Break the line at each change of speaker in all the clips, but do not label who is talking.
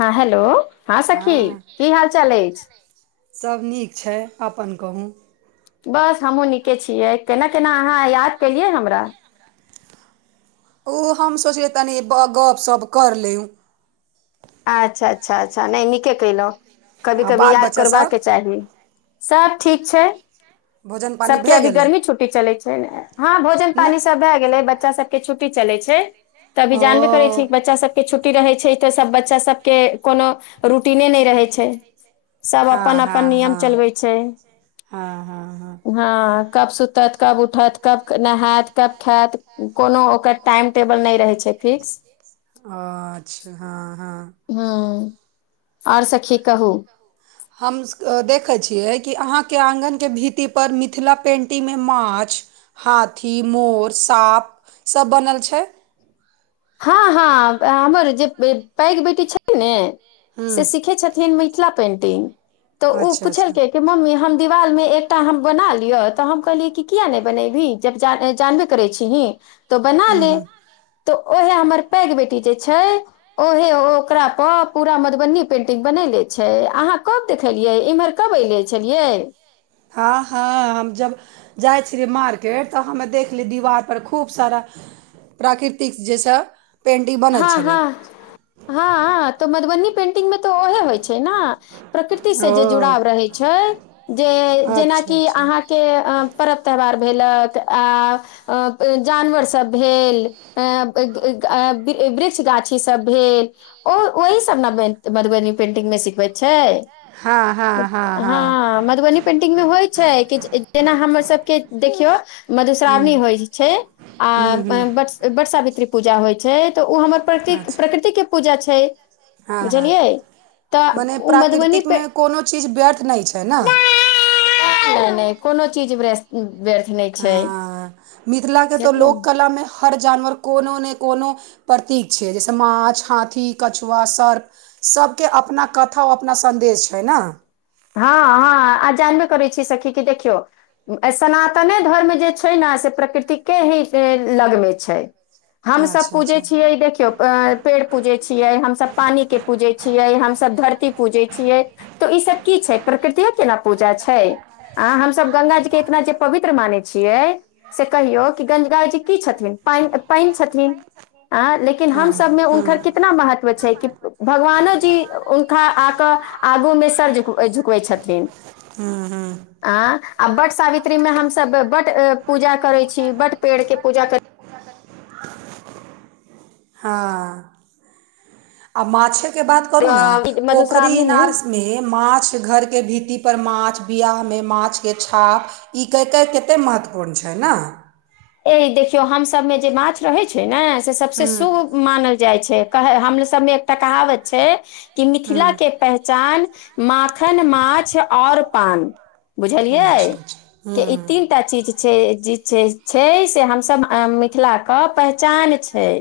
हँ हेलो हँ सखी की हाल चाल अछि
सभ नीक छै अपन कहू
बस हमहुँ नीके छियै केना केना अहाँ याद केलियै हमरा
ओ हम सोचलियै तनि गप शप कर लेहुँ
अच्छा अच्छा अच्छा नय नीके कलहु कभी
आ
कभी
बाल
याद
बच्चासभ
करबाकाे चाही सब ठीक छै
भोजन पानि
सबके
भए
अभी
गेलै
गर्मी छुट्टी चलै छै ने हँ भोजन
नहि
पानी सब भए गेलै बच्चा सब के छुट्टी चले छै तऽ अी जानबे करे
ओ
छै बच्चा सब के छुट्टी रहे छै तऽ सब बच बच्चा सबके कोनो रूटीने नय रहै छै सब
हँ
अपन
हँ
अपन नियम
हँ
चलबै छै
हँ हँ हँ
हँ कब सु उतत कब उठत कब नहायत कब खायत कोनो ओकर टाइम टेबल नय रहे छै फिक्स
अच्छा हँ हँ
हँ
ओर सखी कहू हम देखैत छियै कि अहाँके आगन के भीति पर मिथिला पेन्टिंग मे माछ हाथी मोर साँप सभ बनल छै
हँ हँ हमर जे पैघ बेटी छै ने
ह
से सिखे छथिन थिन मिथला पेंटिंग त उ
अच्छा अच्छा
पूछलके कि मम्मी हम दीवालमे एकटा हम बना लिअ तऽ हम कहलियै कि किया नैय बनेबही जब ज जानबे करै छी ही तो बना
हूँ
ले
हूँ
तऽ उहे हमर पैघ बेटी जे छैय ओ हे ओ ओकरा प पूरा मधुबनी पेंटिंग बनले छैय अहाँ कब देखेलियै इम्हर कब अ इलैछलियै
हा हा हम जब जाइ छलिए मार्केट तऽ हमे देखली दीवारपर खूब सारा प्राकृतिक जेहिसँ
हँ हँ हँ तऽ मधुबनी पेंटिंग मे तऽ ओहे होइ छैय न प्रकृति से
ओ
जे जुड़ाव रहै छैय जे
अच्छा
जेनाकि
अच्छा
अहाँके परवत्यौहार भेलक आ अ जानवर सब भेल ऐऽ [unintelligible] वृक्ष गाछी सब भेल ओ ओहीसब ने मैन मधुबनी पेंटिंग मे सिखबै छैय
हँ हँ हँ हँ
हामधुबनी पेन्टिंग मे होइ छैय कि जेना हमर सबके देखियो मधुश्रावणी
हूँ
होइ छैयआ
हूँ हूँ
वटसावित्री पूजा होइ छैय तऽ ओ हमर प्र
अच्छा
प्रकृतिक के पूजा छैय
हँ हँ मने
ओ मधुबनी पे
प्राकृतिकमे कोनो चीज व्यर्थ नैय छैय न
नैय नैय कोनो चीज बृस्त व्यर्थ नैय छैय
हँ मिथिला के
जा
तो
दियो
लोक
न
कला मे हर जानवर कोनो ने कोनो प्रतीक छैय जैसे माछ हाथी कछुआ सर्प सभके अपना कथा अपना सन्देश छैय न
हा हा आ जानबे करै छी सखी की देखियौ आइसनातने धर्म जे छैय ने से प्रकृतिके ही लगमे छैय हम सभ
अच्छा
पूजै
अच्छा
छियै देखियौ [unintelligible] पेड़ पूजै छियै हमस पानी के पूजै छियै हमस धरती पूजै छियै तऽ ई सब की छैय प्रकृति ऐ केना पूजा छैय आ हमस गंगा जी के इकरा जे पवित्र मानै छियै से कहियौ कि गंगा जी की छथिन पानि छथिन अऽ लेकिन हम
हँ
सभमे
हँ
उनकर केत इतना महत्व छैय कि भगवानो जी हुनकाआक आगू मे सर झुकवे ओ झुकबै छथिन
हूहू
अऽ वट सावित्री में हमस बट पूजा करै छी बट पेड़ के पूजा कर
ह आ माछे के बात करु न
अ,
पोखरी
मधुश्रावणी मे
इनार सब मे माछ घर के भीती पर माछ बियाह मे माछ के छाप ई कयकय कतेक महत्वपूर्ण छैयन
ए देखियौ हमसभमे जे माछ रहैत छैयन से सबसँ
हूँ
शुभ मानल जाइ छैयकह हमरो सबमे एकटा कहावत छैय कि मिथिला के
हूँ
पहचान माखन माछ ओर पान बुझलियै
अच्छा अच्छा हूँ
के ई
हूँ
तीनटा चीज छैय जे छैय छैय से हमसभ मिथिलाके पहचान छैय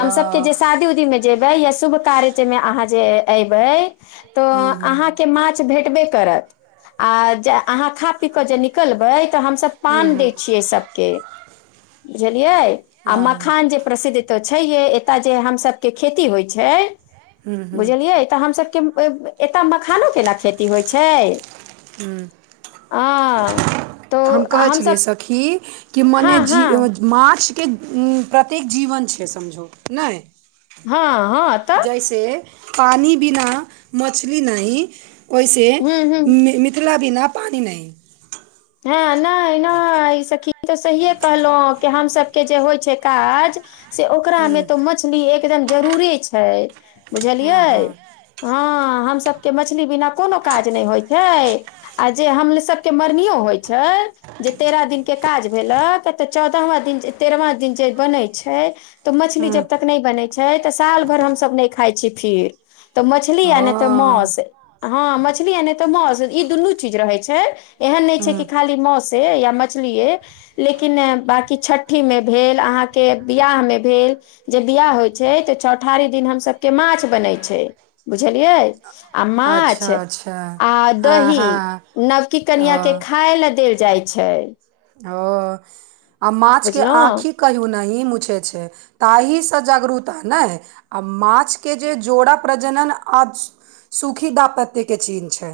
हम सभके जे शादी उदीमे जेबै या शुभ कार्यमे अहाँ जे अयबै तऽ
हूँ हूँ
अहाँके मा किछ भेटबे करत आ ज अहा खापि क जे निकलबै त हम सब पान दै छियै सबके बुझलियाय आ
हँ
मखान जे प्रसिद्ध तऽ छै हे एतय जे हमसबके खेती होइ छै
हूँ हूँ
बुझलियै तऽ हमसबके एतय मखानो केना खेती होइ छै
हूँ
हँ तो
हम कहै छलियै
हमसभ
सखी कि
हँ
मने जी
हँ
माछके कते जीवन छै समझो नाय
हँ हँ
जैसे पानी बिना मछली नहि ओैसे
हम्म हम्म
मी मीत [unintelligible] बिना पानि नहि
हँ नय नय सखी ई तऽ सहिये कहलौ कि हमसबके जे होइ छै काज से ओकरा मे तो म मछली एकदम जरूरे छै
हँ
बुझलियाय
हँ
हँ हमसबके मछली बिना कोनो काज नै होइ छै आ जे हमलसबके मरनियो होइ छय जे तेरह दिनके काज भेल तऽ चौदहवाँ दिन तेरवा दिन जे बनै छै त मछली
हूँ
जब तक नै बनै छै तऽ साल भर हमसब नै खाय छी फेर तऽ मछली
ओ
या ने तऽ हँ से हँ इ दूनू चिज रहै छै एहन नइ छइ
हूँ
की कि खाली मौसे या मछली ये लेकिन बाँकी छठीमे भेल अहाँके बिवयाहमे भेल जे बियाह होइ छै तऽ चौठारि दिन हमसबके माछ बनै छै बुझलियै आ माछ
अच्छा अच्छा
आ
हँ
दही
हँ
नवकी कनिया के
ओ
खाय लए देल जाइ छै
ओ आ माछ के
बुझलहुँ
आँखि कहियौ नही मुछै छै ताहिसँ जागरूता नै आ माछके जे जोड़ा प्रजनन आज सूखी दा पत्ते के चीन्ह छै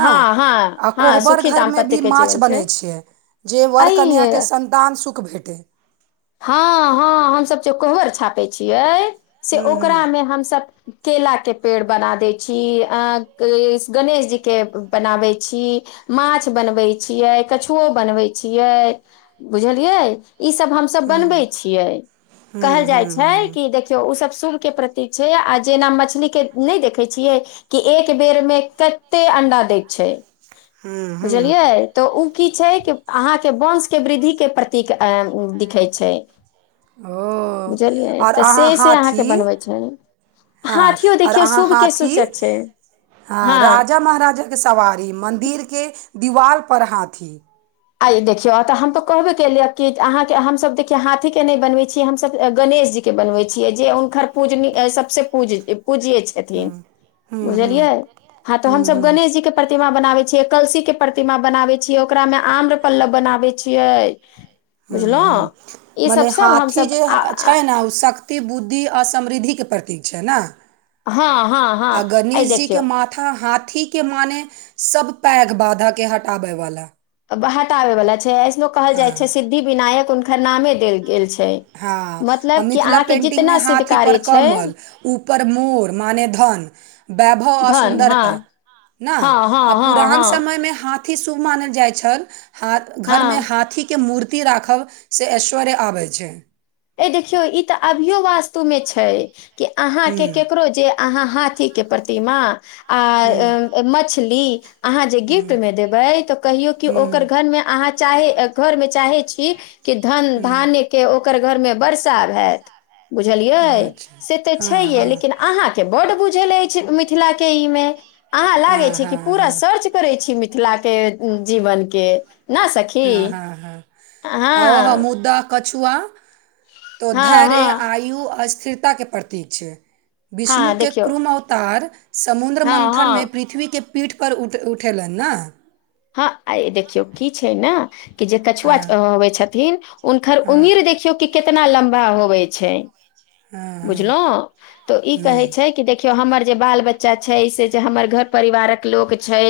ना
हँ हँ
आ
हँ
कोहबर
सुखी
घर मे
दाम्पत्य
भी
के
माछ
जीवन
बनै
छै
छियै जे वर कन्याके
अ
सन्तान सुख भेटै
हँ हँ हमसब जे ओकरा मे छापै छियै से
हूँ हूँ
ओकरामे हमसप केलाके पेड़ बना दै छी अ गणेश जीके बनाबै छी माछ बनबै छियै कछुओ बनबै छियै बुझलियै ई सब हम सब
हूँ
बनै छिय कहल जाय
हूँ हूँ
छै उ सब शुभके प्रतीक छै आ जेना मछलीके नै देखै छियै कि एक बेर मे कते अंडा दैत छै
हूँ हूँक
बुझलियाय तऽ उ की छै अहाँ के बोन्स के वृद्धि के प्रतिक दि [unintelligible]
ओ
बुझलियै
आओर
तऽ से
अहाँ
से अहाँके
हाथी
बनबै छै
हँ
हाथियो
आओर
देखियौ
अहाँ
शुभ के सूचक
हाथी
छै
हाँ
हँ
राजा महाराजा के सवारी मंन्दिर के दीवाल पर हाथी
आ देखियो तऽ हम तो कहबे केलिय कि अहाँ के हमस देखिय हाथी के नै बनवै छी हमसब गणेश जी के बनबै छियै जे हुनखर पूजनी सबसँ पूज पूजिय छथिन
हम्म हम्म हम्म
बुझलियै हँ तो
हम्म
हमस
हम्म
गणेश जी के प्रतिमा बनाबै छियै कलसी के प्रतिमा बनाबै छियै ओकरा मे आम र पल्लव बनाबै छियै
हूँ
बुझलहुँ
हूँ
ई सब
मने
सब
हाथी
हमसभ
जे छै न उ शक्त एत बुद्धि आ समृद्धिके प्रतीक छै ने
हँ हँ हँ अइ देखिय
के हाथी के मने सब पैघ बाधा के हटााबै वाला
बहत आबे वाला छै ऐसनो कहल जाय
हाँ
छै सिद्धि विनायक उनकर नामे देल गेल छै
हँ आ
मतलब कि
मिथिला
अहाँके
पेन्टिंग मे
जितना सिद्ध
हाथी पर
कार्य छै
कमल ऊपर मोर माने धन वैभव आ
धन हँ
सुन्दरता न
हँ हँ
आ
हँ
पुरान
हँ
समय मे हाथ थी शुभ मानल जाइ छल हाथ घर
हँ
मे हाथी के मूर्ति राखब से ऐश्वर्य आबै छै
ए देखियो ई तऽ अभियो वास्तु में छै कि अहा के
हूँ
केकरो जे अहाँ हाथी के प्रतिमा आ
हूँ
मछली अहाँ जे गिफ्ट
हूँ
में देबे तऽ कहियो क ओकर
हूँ
घर में अहाँ चाहे घर मे चाहै छी कि धन
हूँ
धान्य के ओकर घर मे वर्सा होयैत
हूँ
बुझलियै
अच्छा
से तऽ
हँ
छै
हँ
लेकिन अहा के बढ़ बुझल एछ मिथला के इ मे अहा लगे
हँ
छी
हँ
पूरा सर्च
हँ
करै छी मिथिला के जीवन के न सखी
हँ हँ हँ आ
हँ
मुद्दा कछुआ तऽ
हँ
धैर्य
हँ
आयु स्थिरता के प्रतीक छै विष्णु
हँ
के
देखियौ
क्रुम अवतार समुद्र
हँ
मन्थन मे
हँ
पृथ्वीे के पीठ पर उठ उठेलनि ने
हँ आइ देखियौ की छै न कि जे कछुआ
हँ
च होबे छथिन हुनकर
हँ
उम्मीर देखियौ कि कितना लम्बा होबे छै
हँ हँ
बुझलहुँ तऽ ई
हूँ
कहै छै कि देख देखियौ हमर जे बाल बच्चा छै से जे हमर घर परिवारक लोक छै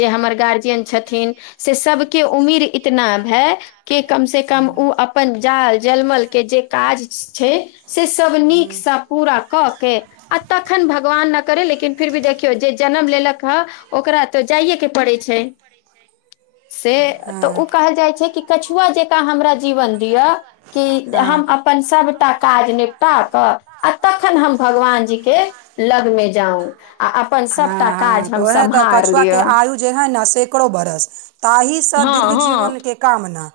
जे हमर गार्जियन छथिन से सबके उम्मीद इतना भय के कम से कम ओ अपन जाल जलमल के जे काज छै से सब
हूँ
नीक सँ पूरा कऽ के आ तखन भगवान नय करे लेकिन फिर भी देखियौ जे जनम लेलक ह ओकरा तऽ जाइएके पड़ै छै
[unintelligible]
से तऽ ओ
हँ
कहल जाइ छै कि कछुआ जे हमरा जीवन दिय कि
हँ
हम अपन सबटा काज ने कऽ आ तखन हम भगवान जी के लगमे जाउ आ अपन सभटा काज हम सम्हार लिअ
तू जेहन सेकरो बारश ताहि सां दीर्घ
हँ हँ
जीवन के कामना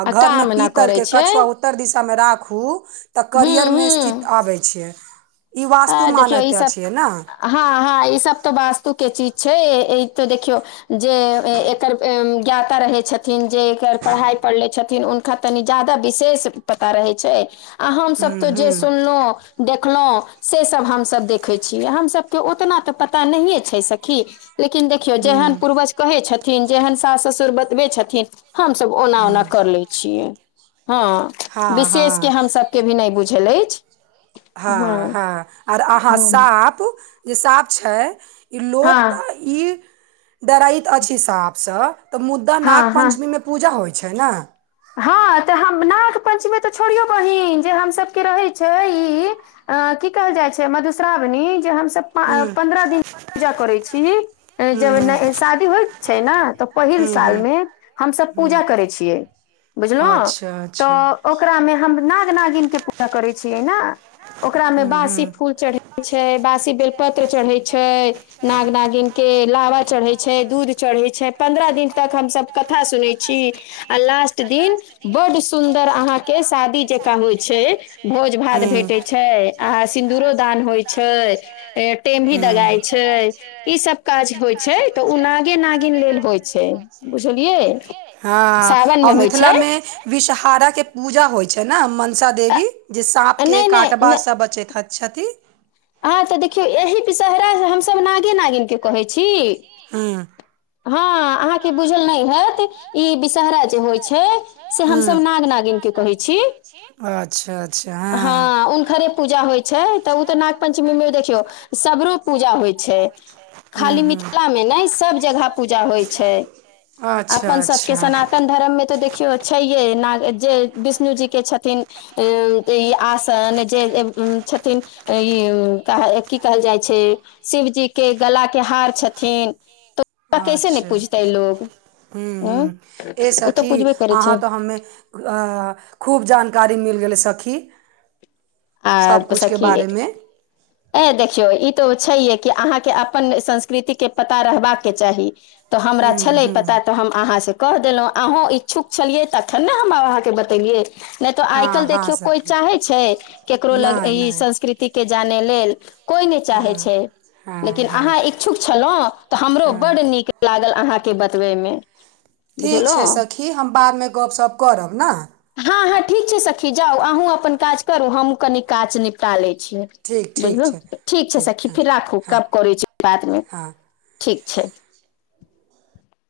आ घर मे
काम न
पीतल
करै
के
छै
कछुआ अत्तर दिशा मे राखू तऽ
हूँ
करियर मे
हूँ
स्थित आबै छै ई
आ
वास्तुमान
देखियौ ई
एतय
सब
छै ने
हँ हँ ई सब तऽ वास्तु के चीज छै ई त देखियौ जे एकर ज्ञात पता रहै छथिन जे एकर पढ़ाई पढ़ ले छथिन हुनका तनि ज्यादा विशेष पता रहै छै आ हम सभ
हूँ
तो
हूँ
जे सुनलहुँ देखलहुँ से सब हमसभ देखै छियै हम सभ के ओतना तऽ पता नहिए छै सखी लेकिन देखियौ
हूँ
जेहन पूर्वज कहै छथिन जेहन सास ससुर बतबै छथिन हमस ओना
हूँ
ओना कर ले छियै हँ
हँ
विशेष के
हँ
हम सब के भी नय बुझल अछि
हँ हँ आर अहाँ
हँ
साफ जे साप छै ई लोक
हँ
तऽ ई डराइत अछि सपसँ तऽ मुद्दा
हँ
नाग
हँ
पंचमी मे पूजा होइ छै न
हँ तऽ हम नाग पञ्चमी तऽ छोड़ियौ बहीन जे हमसभके रहैत छै ई अ की कहल जाइ छै मधुश्रावणी जे हमसभ
ह्म
पन्द्रह दिन पूजा करै छी जब ने शादी होइ छै ने तऽ पहिल साल मे हमसब पूजा करै छियै बुझलौ
अच्छा अच्छा
तऽ ओकरामे हम नाग नागिन के पूजा करै छियै ने ओकरामे
ह्म
बासी
ह्म
फूल चढ़ै छै बासी बेलपत्र चढ़ै छै नाग नागिनके लावा चढ़ै छै दूध चढ़ै‌ छै पन्द्रह दिन तक हमसभ कथा सुनै छी
जी
आ लास्ट दिन बड सुंन्दर अहा के शादी जेकाँ होइ छै भोज भात भेटै छै [unintelligible] सिन्दरो दान होइ छै टेमी दगााय छै ई सब काज होइ छै तऽ ओ नागे नागिन लेल होइ छै बुझलियै
हँ
सावन
आओर
मे होइ छै
मिथिलामे विषहारा के पूजा होय छै ने मनसा देवी जे सााँप के
नहि
काट बचैत है छथी
हह तऽ देखियौ एहि वीषहरा हमसभ नागे नागीन के कहै छी
[inaudible]
हँ अहाँ के बूझल नै हैत ई विषहरा जे होइ छै से हमसब नाग नागिन के कहै छी
छी अच्छा अच्छा
हँ उनखरे पूजा होइ छै तऽ ओ तऽ नाग पञ्चमी मे देखियौ सबरो पूजा होइ छै खाली
हूँ हूँ
मिथिला मे नै सब जगह पूजा होइ छै
अच्छा
अपन सभके
अच्छा
सनातन धर्ममे तऽ देखियौ छैहे जे विष्णु जीके छथिन ए ई आसन जे छथिन ई की कहल जाइ छै शिवजी के गला के हार छथिन तऽ ओरा कैसे नै पूजते लोग
हुॅं
उं
हुॅं ए
ओ तऽ
सखी
पुजबे करै छै
अहाँ तऽ हमे आ खूब जानकारी मिल गेलै सखी सभ कुछ के बारेमे
ह देखियौ ई तऽ छैहे कि अहाँके अपन संस्कृतिके पता रहबाके चाही तऽ हमरा
ह्म
छलै पता
ह्म
तऽ हम अहाँसँ कह देलौ अहूँ इच्छुक छलियै तखन ने हम अहाँके बतेलियै नै तऽ आइ
हँ
कालल्हि
हँ
देखियौ कोई
सखी
चाहै छै केकरो लग
नहि
ई
नहि
संस् कृति के जाने लेल कोई नै चाहे
हँ
छै
हँ
लेकिन
हँ
अहाँ इच्छुक छलो तऽ हमरो बड
हँ
नीक लागल अहाँके बतबैमे
ठीक छै सखी हम बादमे गपशप करब ने
हँ हँ ठीक छै सखी जाउ अहूँ अपन काज करू हम कनि काच निपटा लै छियै
ठीक ठीक
बुझलू
छै
ठीक छै सखी
हँ
फिर राखू
हँ
कब करै छी बादमे
हँ
ठीक छै